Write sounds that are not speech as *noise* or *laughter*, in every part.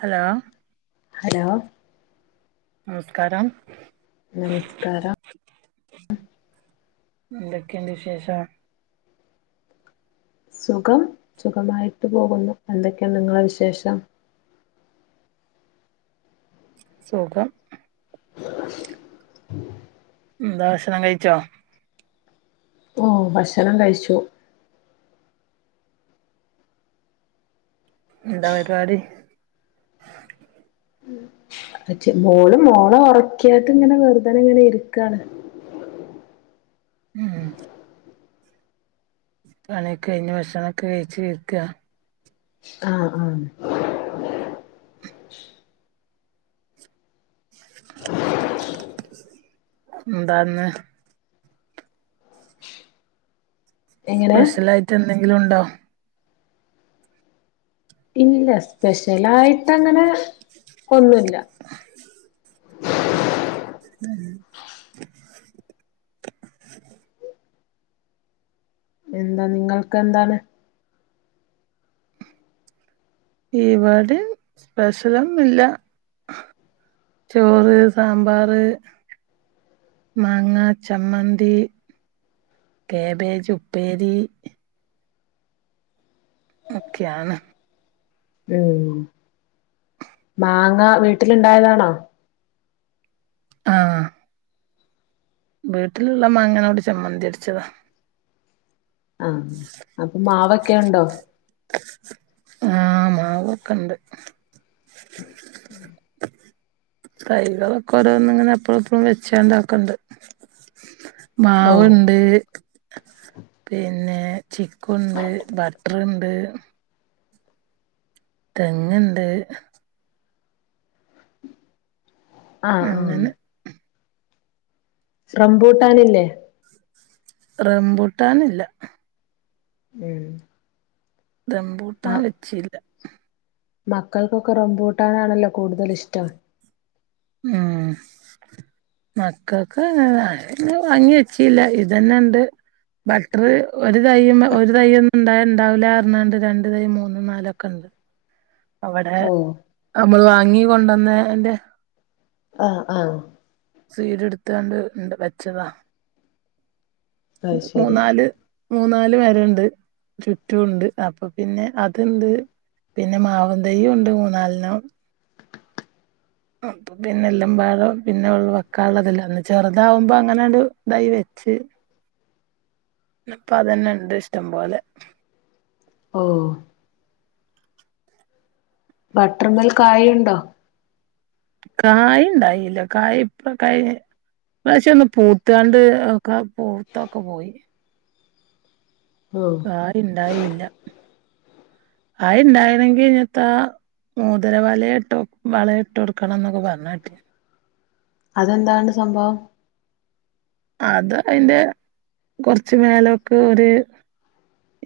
Hello hello നമസ്കാരം നമസ്കാരം എതൊക്കെയണ്ട് വിശേഷം സുഖം സുഖമായിട്ട് പോകുന്നു എന്തൊക്കെയാണ് നിങ്ങളുടെ വിശേഷം. അ സുഖം എന്താ ഭക്ഷണം കഴിച്ചോ ഓ ഭക്ഷണം കഴിച്ചു എന്താ പരിപാടി അപ്പച്ചി മോളും മോളെ ഉറക്കീട്ട് ഇങ്ങനെ വെറുതെനെ ഇങ്ങനെ ഇരിക്കയാണ് ആഹ് പണിയൊക്കെ കഴിഞ്ഞ് ഭക്ഷണമൊക്കെ കഴിച്ച് ഇരിക്കുക ആഹ് ആഹ് എന്താ ഇന്ന് എങ്ങനെ സ്പെഷ്യലായിട്ട് എന്തെങ്കിലും ഉണ്ടോ ഇല്ല സ്പെഷ്യലായിട്ട് അങ്ങനെ ഒന്നുമില്ല ഉം എന്താ നിങ്ങൾക്ക് എന്താണ് ഇവിടെ സ്പെഷലൊന്നുമില്ല ചോറ് സാമ്പാറ് മാങ്ങാ ചമ്മന്തി കേബേജ് ഉപ്പേരി ഒക്കെയാണ് ഉം മാങ്ങ വീട്ടിലിണ്ടായതാണോ ആഹാ വീട്ടിലുള്ള മാങ്ങകൊണ്ട് ചമ്മന്തിയരച്ചതാ ആഹ് അപ്പൊ മാവൊക്കെ ഉണ്ടോ ആഹാ മാവൊക്കിണ്ട് *inaudible* തൈകളൊക്കെ ഓരോന്നിങ്ങനെ അപ്പുറം ഇപ്പുറം വെച്ചാണ്ടാക്കണ്ട് ഓ മാവുണ്ട് പിന്നെ ചിക്കുവുണ്ട് ബട്ടറുണ്ട് തെങ്ങണ്ട്‌ ആഹ് ഉം അങ്ങനെ റംമ്പൂട്ടാനില്ലേ റംമ്പൂട്ടാനില്ല ഉം ദംമ്പൂട്ടാൻ മ- വെച്ചില്ല മക്കൾക്കൊക്കെ റംബുട്ടാനാണല്ലോ കൂടുതൽ ഇഷ്ടം ആഹ് മക്കൾക്ക് ഭംഗി വെച്ചില്ല ഇതന്നെ ഇണ്ട് ബട്ടർ ഒരു തൈമേ ഒരു തൈ ഒന്നും ഇണ്ടായാ ഉണ്ടാവില്ല പറഞ്ഞുങ്ങാണ്ട് രണ്ട് തൈ മൂന്നും നാലൊക്കെ അവിടെ ഓ നമ്മൾ വാങ്ങി കൊണ്ടുവന്നെന്റെ ആഹാ ആഹാ സ്വീഡ് എടുത്താണ്ട് രണ്ട് വെച്ചതാ അത് ശരി മൂന്നാല് മൂന്നാല് വേരുണ്ട് ചുറ്റുവുണ്ട് അപ്പൊ പിന്നെ അതിണ്ട് പിന്നെ മാവും *unintelligible* തെയ്യുണ്ട് മൂന്നാലെണ്ണം പിന്നെ എല്ലാം ഭാഗം പിന്നെ ഉള്ള വെക്കാള്ളതെല്ലാം അന്ന് ചെറുതാവുമ്പോ അങ്ങനെ ഒരു ഇതായി വെച്ച് ഇപ്പൊ അതെന്നിണ്ട് ഇഷ്ടം പോലെ ഓ ബട്ടർ മേൽ കായിയുണ്ടോ കായി ഇണ്ടായില്ല കായ് ഇപ്പ കഴിഞ്ഞ ഇപ്രാവശ്യം ഒന്ന് പൂത്താണ്ട് ക്കാ പൂത്തൊക്കെ പോയി ഉം ആരുഇണ്ടായീല്ലാ ആരൂണ്ടായിണെങ്കിനീത്താ മോതിര വലയ്ഇട്ടു വള ഇട്ടുടുക്കണം എന്നൊക്കെ പർണ കേട്ടു. അതെന്താണ് സംഭവം അത് അയിന്റെ കൊറച്ച് മേലോക്ക് ഒര്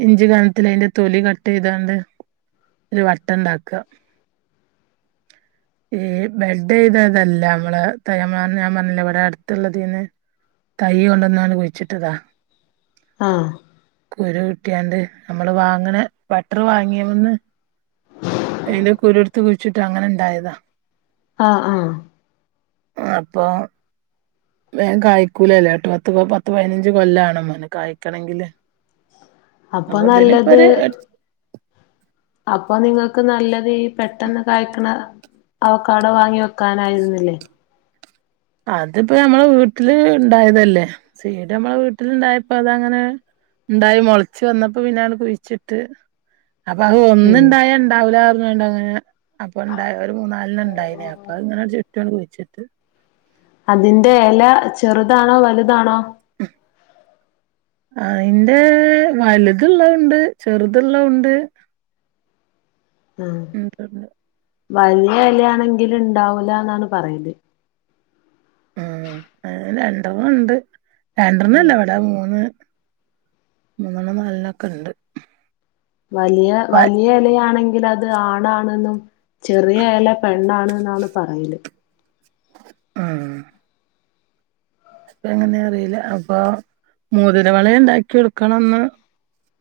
ഇഞ്ചികൻത്തിലൈൻ്റെ തൊലി കട്ട് ചെയ്താണ്ട് ഒരു വട്ടണ്ടാക്കാ ഏയ് ബെൽഡ് ചെയ്തതല്ല മ്മളെ തയ്യാമാന്ന് ഞാൻ പർഞ്ഞില്ല ഇവിടെ അടുത്ത്ള്ളതീന്ന് തൈ കൊണ്ട്ന്നാണ് കുയ്ച്ചിട്ടതാ ആഹ് കുരു കിട്ടിയാണ്ട് നമ്മള് വാങ്ങണ ബട്ടറ് വാങ്ങിയ വന്ന് അയിൻ്റെ കുരൂടുത്ത് കുഴിച്ചിട്ട് അങ്ങനെണ്ടായതാ ആഹ് ആഹ് അപ്പോ വേം കായ്ക്കൂലല്ലോ എട്ട്, പത്ത് പത്ത്, പൈനഞ്ച് കൊല്ലാണംമ്ന്ന് കായ്ക്കണേങ്കില് അപ്പൊ നല്ലത് അപ്പൊതിനിപ്പോരു എടച് അപ്പൊ നിങ്ങക്ക് നല്ലത് ഈ പെട്ടെന്ന് കായ്ക്കണ അവൊക്കാഡോ വാങ്ങി വെക്കാനായിരുന്നില്ലേ അതിപ്പോ ഞമ്മള വീട്ടില് ഇണ്ടായതല്ലേ. സീഡ് നമ്മള വീട്ടിലിണ്ടായപ്പോ അതങ്ങനെ ഇണ്ടായി മൊളച്ച് വന്നപ്പോ പിന്നാണ് കുഴിച്ചിട്ട് അപ്പൊ അത് ഉം ഒന്ന്ണ്ടായ ഇണ്ടാവൂലാ പറഞ്ഞ് വേണ്ട അങ്ങനെ അപ്പൊ ഇണ്ടായി ഒരു മൂന്നാലിന് ഉണ്ടായിന് അപ്പൊ അഇങ്ങനെ ഒരു ചുറ്റുവങ്ങ് കുഴിച്ചിട്ട് അതിന്റെ എല ചെറുതാണോ വലുതാണോ അതിൻ്റെ വലുത്ള്ള ഉണ്ട് ചെറുത്ള്ള ഉണ്ട് ആഹ് ഉണ്ട്ണ്ട് വല്ല്യ എലയാണെങ്കിലും ഇണ്ടാവൂലന്നാണ് പറയല് ആഹ് അയിലെ എന്തോഉണ്ട്. രണ്ടൊന്നുല്ല ഉം ഇവിടെ മൂന്ന് മൂന്നെണ്ണം നാലൊണൊക്കെണ്ട് വലിയ വലിയ എലയാണെങ്കിലത്. അത് ആണാണെന്നും ചെറിയ എല പെണ്ണാണ്ന്നാ എന്നാണ് പറയല് ആഹ് അപ്പൊഎങ്ങനെ അറിയില്ല. അപ്പൊ മോതിരവളയിണ്ടാക്കി കൊടുക്കണംന്ന്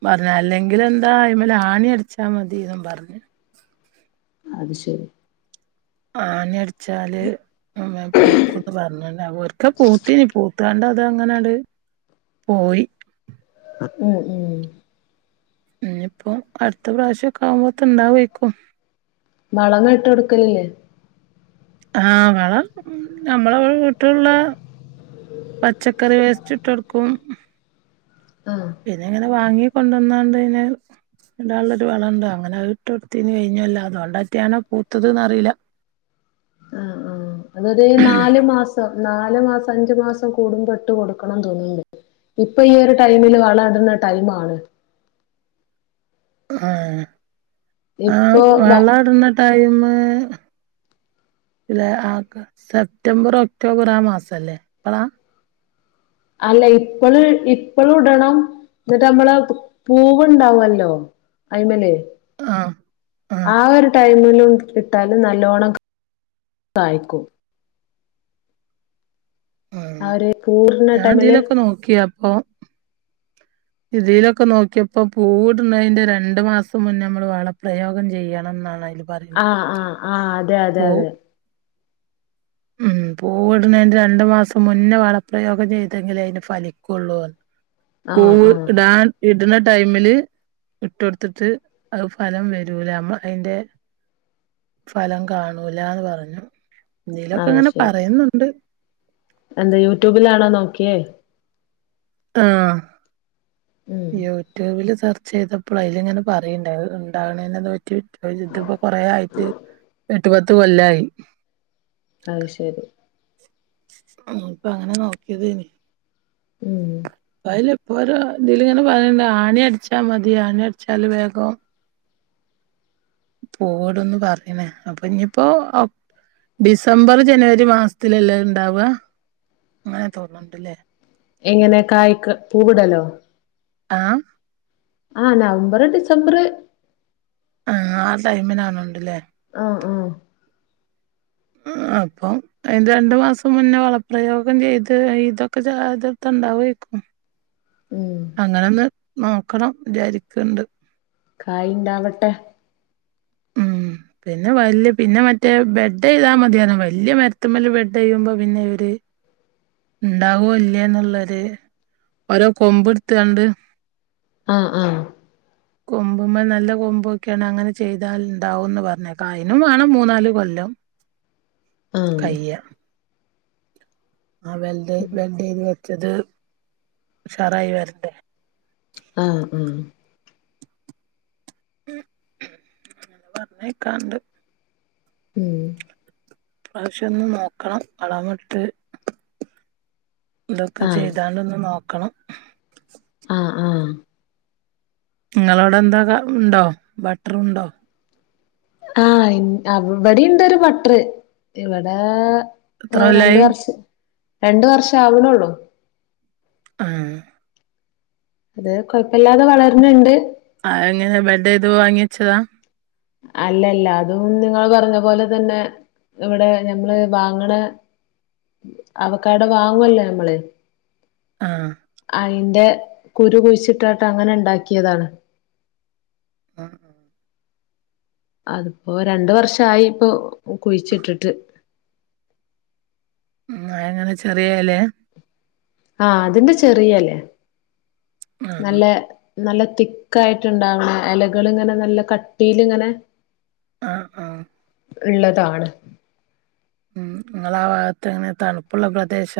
പർഞ്ഞ് അല്ലെങ്കിലന്താ അയ്മേലാണി അടിച്ചാ മതീന്നും പർഞ്ഞ് അത് ശെരി ആണിയടിച്ചാല് മുംമേപൂ പൂക്ക്ന്ന് പറഞ്ഞ്ണ് വെർതേപൂത്തീ, പൂത്താണ്ടാത് അങ്ങനാത് പോയി ഉം ഉം ഇനീപ്പോ അടുത്ത പ്രാശൊക്കെ ആവുമ്പത്തേൻണ്ടാവായ്ക്കും വളവ് ഇട്ട് കൊടുക്കലില്ലേ ആഹ് വള ഉം നമ്മള വീട്ടിള്ള പച്ചക്കറി വേസ്റ്റിട്ടൊടുക്കും ആഹ് പിന്നിങ്ങനെ വാങ്ങി കൊണ്ട്ന്നാണ്ട്ന്നേ ഇടാള്ളൊരു വളോണ്ടോ അങ്ങനെ അയീട്ട്ടൊത്തീന് കഴിഞ്ഞൊല്ലം അതോണ്ട്റ്റാണോ പൂത്തത് ന്നറിയില്ല ആഹ് ആഹ് ഉം അതൊര് നാല് മാസം. നാല് മാസം, അഞ്ചു മാസം കൂടുമ്പോ ഇട്ട് കൊടുക്കണം തോന്ന്ണ്ട് ഇപ്പൊ ഈ ഒരു ടൈമില് വളഇടുന്ന ടൈമാണ് ആഹ് ആഹ് ഇപ്പൊ വളം ഇടണ ടൈമ് പിലേ ആർക്കാ? സെപ്റ്റംബറ് ഒക്ടോബറ് ആ മാസല്ലേ അപ്പളാ അല്ല ഇപ്പള് ഇപ്പളും ഇടണം ന്നിട്ട് അമ്മള് പ് പൂവുണ്ടാവല്ലോ അയ്മേല് ആഹ് ആഹ് ആ ഒരു ടൈമിലു ട്ടാലും നല്ലോണം കായ്ക്കും ആ ഒര് പൂവ്ട്ണ ടൈമില് ക്ക്യോ അപ്പോ ഇതീലൊക്കെ നോക്കിയപ്പോ പൂവ്ട്ണേന്റെ രണ്ട് മാസം മുന്നെ അമ്മള് വളപ്രയോഗം ചെയ്യണംന്നാണയ്ല് ആഹ് ആഹ് ആഹ് അതെ അതെ അതെ ഉം പൂവ്ട്ണേന്റെ രണ്ട് മാസം മുന്നെ വളപ്രയോഗം ചെയ്തെങ്കിലേ അയിന് ഫലിക്കൊള്ളൂ ആഹ് പൂവ് ആഹ് ഇടാൻ ഇട്ണ ടൈമില് ഇട്ടൊട്ത്ത്ട്ട് അത് ഫലം വരൂലാ അമ്മള് അയിന്റെ ഫലം കാണൂലാന്ന് പറഞ്ഞു ഇതിലൊക്കെങ്ങനെ പറയുന്നുണ്ട് അന്തേ യൂട്യൂബിലാണോ നോക്കിയേ ആഹ് ഉം യൂ യുട്യൂബില് സെർച്ചെയ്തപ്പള് അയ്ല്ങ്ങനെ പറയണ്ടത് ഇണ്ടാവ്ണയിനെന്തേ പറ്റി പ്പ ഇത്പ്പോ കൊറേ ആയിട്ട് എട്ട് പത്ത് കൊല്ലായി അഹ് ശരി ഉം പ്പ അങ്ങനെ നോക്കിയതേനി ഉം അയില് ഇപ്പോരോ ഇതില് ഇങ്ങനെ പറയ്ണ്ട് ആണി അടിച്ചാ മതി ആണി അടിച്ചാല് വേഗം പൂവ്വ്ടുന്ന് പറ്ഞ്ഞിണ് അപ്പൊ ഇഞ്ഞ്പ്പോ ഡിസംബർ ജനുവരി മാസത്തിലെല്ലേ അത് ഇണ്ടാവാ അങ്ങനെ തോന്ന്ണ്ട്ല്ലേ എങ്ങനെ കായ്ക്ക് പൂവ്വ്ടലോ ആഹ് ആഹ് നവംബർ ഡിസംബർ ആഹ് ആ ടൈമിലാണ്ട്ല്ലേ ആഹ് ആഹ് ആഹ് അപ്പം അയിന്റെ രണ്ട് മാസം മുന്നേ വളപ്രയോഗം ചെയ്ത് ഇതൊക്കെ ചാതൊട്ത്താ ഇണ്ടാവേക്കും ഉം അങ്ങനൊന്ന് നോക്കണം വിചാരിക്ക്ണ്ട് കായ്ണ്ടാവട്ടെ ഉം പിന്നെ വല്ല്യേ പിന്നെ മറ്റേ ബെഡ്ഡ്യ്താ മതിയാന്നു വല്ല്യേ മരത്തുമ്മല് ബെഡ്ഡ്യ്യുമ്പോ പിന്നെ ഒര് ഇണ്ടാവോ ഇല്ലേന്ന്ള്ളൊര് ഓരോ കൊമ്പ്ട്ത്ത്ക്കാണ്ട് ആഹ് ആഹ് കൊമ്പുമ്മെ നല്ല കൊമ്പോക്ക്യാണ് അങ്ങനെ ചെയ്താൽ ഉണ്ടാവുംന്ന് പറഞ്ഞേക്കാ അയ്നും വേണം മൂന്നാല് കൊല്ലം ആഹ് കയ്യ ആഹ് വെൽഡ് വെൽഡേയ്ത് വെച്ചത് ഉഷാറായി വരട്ടെ ആഹ് ആഹ് ഉം പറ്ഞ്ഞേക്കാണ്ട് ഉം ഇപ്രാവശ്യം ഒന്ന് നോക്കണം വളമിട്ട് ഇതൊക്കെ ആഹ് ചെയ്താണ്ടൊന്ന് നോക്കണം ആഹ് ആഹ് ഇങ്ങളോടെ എന്താ ക ഉണ്ടോ ബട്ട്റുണ്ടോ ആഹ് ഇന് ആഹ്‌ ഇവടീണ്ടൊരു ബട്ട്റ് ഇവടേ എത്ര ഓഹ് രണ്ട് കൊല്ലായി വർഷം രണ്ട് വർഷം ആവ്ണൊള്ളൂ ആഹ്‌ ഇത് കൊയപ്പല്ലാതെ വളര്ന്ണ്ട് ആഹ് ഇങ്ങനെ ബെഡ്ഡയ്ത് വാങ്ങിയെച്ചതാ അല്ലല്ലാ അതും നിങ്ങൾ പറഞ്ഞ പോലെ തന്നെ ഇവിടേ ഞമ്മള് വാങ്ങ്ണേ അവക്കാടോ വാങ്ങുവല്ലേ നമ്മള് ആഹ് അയിന്റെ കുരു കുഴിച്ചിയിട്ട് അങ്ങനെ ഉണ്ടാക്കിയതാണ് അഹ് അഹ് അതിപ്പോ രണ്ടു വർഷായി ഇപ്പൊ കുഴിച്ചിട്ടിട്ട് ഉ ആഎങ്ങനെ ചെറിയ എലയാ ആഹ് അതിന്റെ ചെറിയ ഇലയാ ആ ന ല്ലേ നല്ല തിക്കായിട്ട്ണ്ടാവണ് ഇലകള് ഇങ്ങനെ നല്ല കട്ടിയില് ഇങ്ങനെ ആഹ് ആഹ് ഉള്ളതാണ് ഉം ഇങ്ങള ആ ഭാഗത്തു എങ്ങനെ തണുപ്പുള്ള പ്രദേശ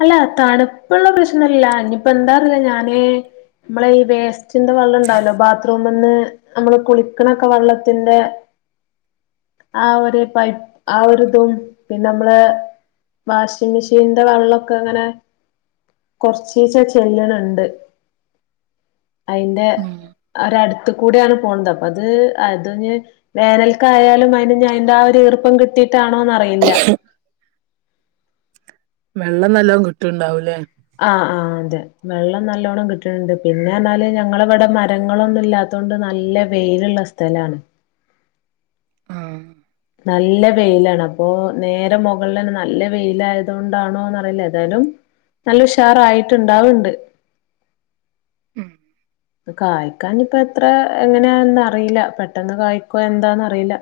അല്ല തണുപ്പുള്ള പ്രശ്നല്ല ഇനിപ്പോ എന്താ അറീല്ല ഞാനേ നമ്മളെ ഈ വേ സ് ന്റെ വെള്ളം ഉണ്ടാവല്ലോ ബാത്റൂമന്ന് നമ്മള് കുളിക്കണൊക്കെ വെള്ളത്തിന്റെ ആ ഒരു പൈ ആ ഒരിതും പിന്നെ നമ്മള് വാഷിംഗ് മെഷീനിന്റെ വെള്ളമൊക്കെ അങ്ങനെ കൊറച്ചീച്ച ചെല്ലണുണ്ട് അതിന്റെ ഒരടു ത്ത് കൂടെയാണ് പോണത് അപ്പൊ അത് അതു ഞ്ഞെ വേനൽക്കായാലും അതിന് ഞൻന്റെ ആ ഒരു ഈർപ്പം കിട്ടിട്ടാണോന്ന് അറിയില്ല വെള്ളം നല്ലും കിട്ടിണ്ടാവൂലേ ആഹ് ആഹ് അതെ വെള്ളം നല്ലോണ്ണം കിട്ടുന്നുണ്ട് പിന്നെന്നാല് ഞങ്ങള ഇവിടെ മരങ്ങളൊന്നുംമല്ലാത്ത അതൊണ്ട് നല്ല വെയിലുള്ള സ്ഥലമാണ് ആഹ് നല്ല വെയിലാണ് അപ്പൊ നേരെ മുകളിൽന്നെ നല്ല വെയിലായതുകൊണ്ടാണോന്ന് അറിയില്ല ഏതായാലും നല്ല ഉഷാറ ആയിട്ട്ണ്ടാവണ്ട് ഉം കായ്ക്കാൻ ഇപ്പ എത്ര എങ്ങനെയാന്ന് അറിയില്ല പെട്ടെന്ന് കായ്ക്കോ എന്താന്ന് അറിയില്ല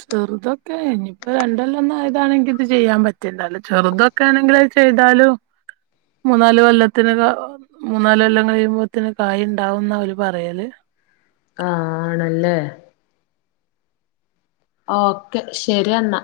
ചെറുതൊക്കെ ഇനിയിപ്പോ രണ്ട് കൊല്ലംഒന്നും ആയതാണെങ്കി ഇത് ചെയ്യാൻ പറ്റില്ലല്ലോ ചെറുതൊ ക്കാആണെങ്കിൽ ചെയ്താലും മൂന്നാല് കൊല്ലത്തിന് അകം മൂന്നാല്ല് കൊല്ലം കഴിയുമ്പോത്തന് കായ് ഉണ്ടാവും എന്ന അവര് പറയല് ആ ഹ് ആണല്ലേ ഓക്കെ ശരി എന്നാ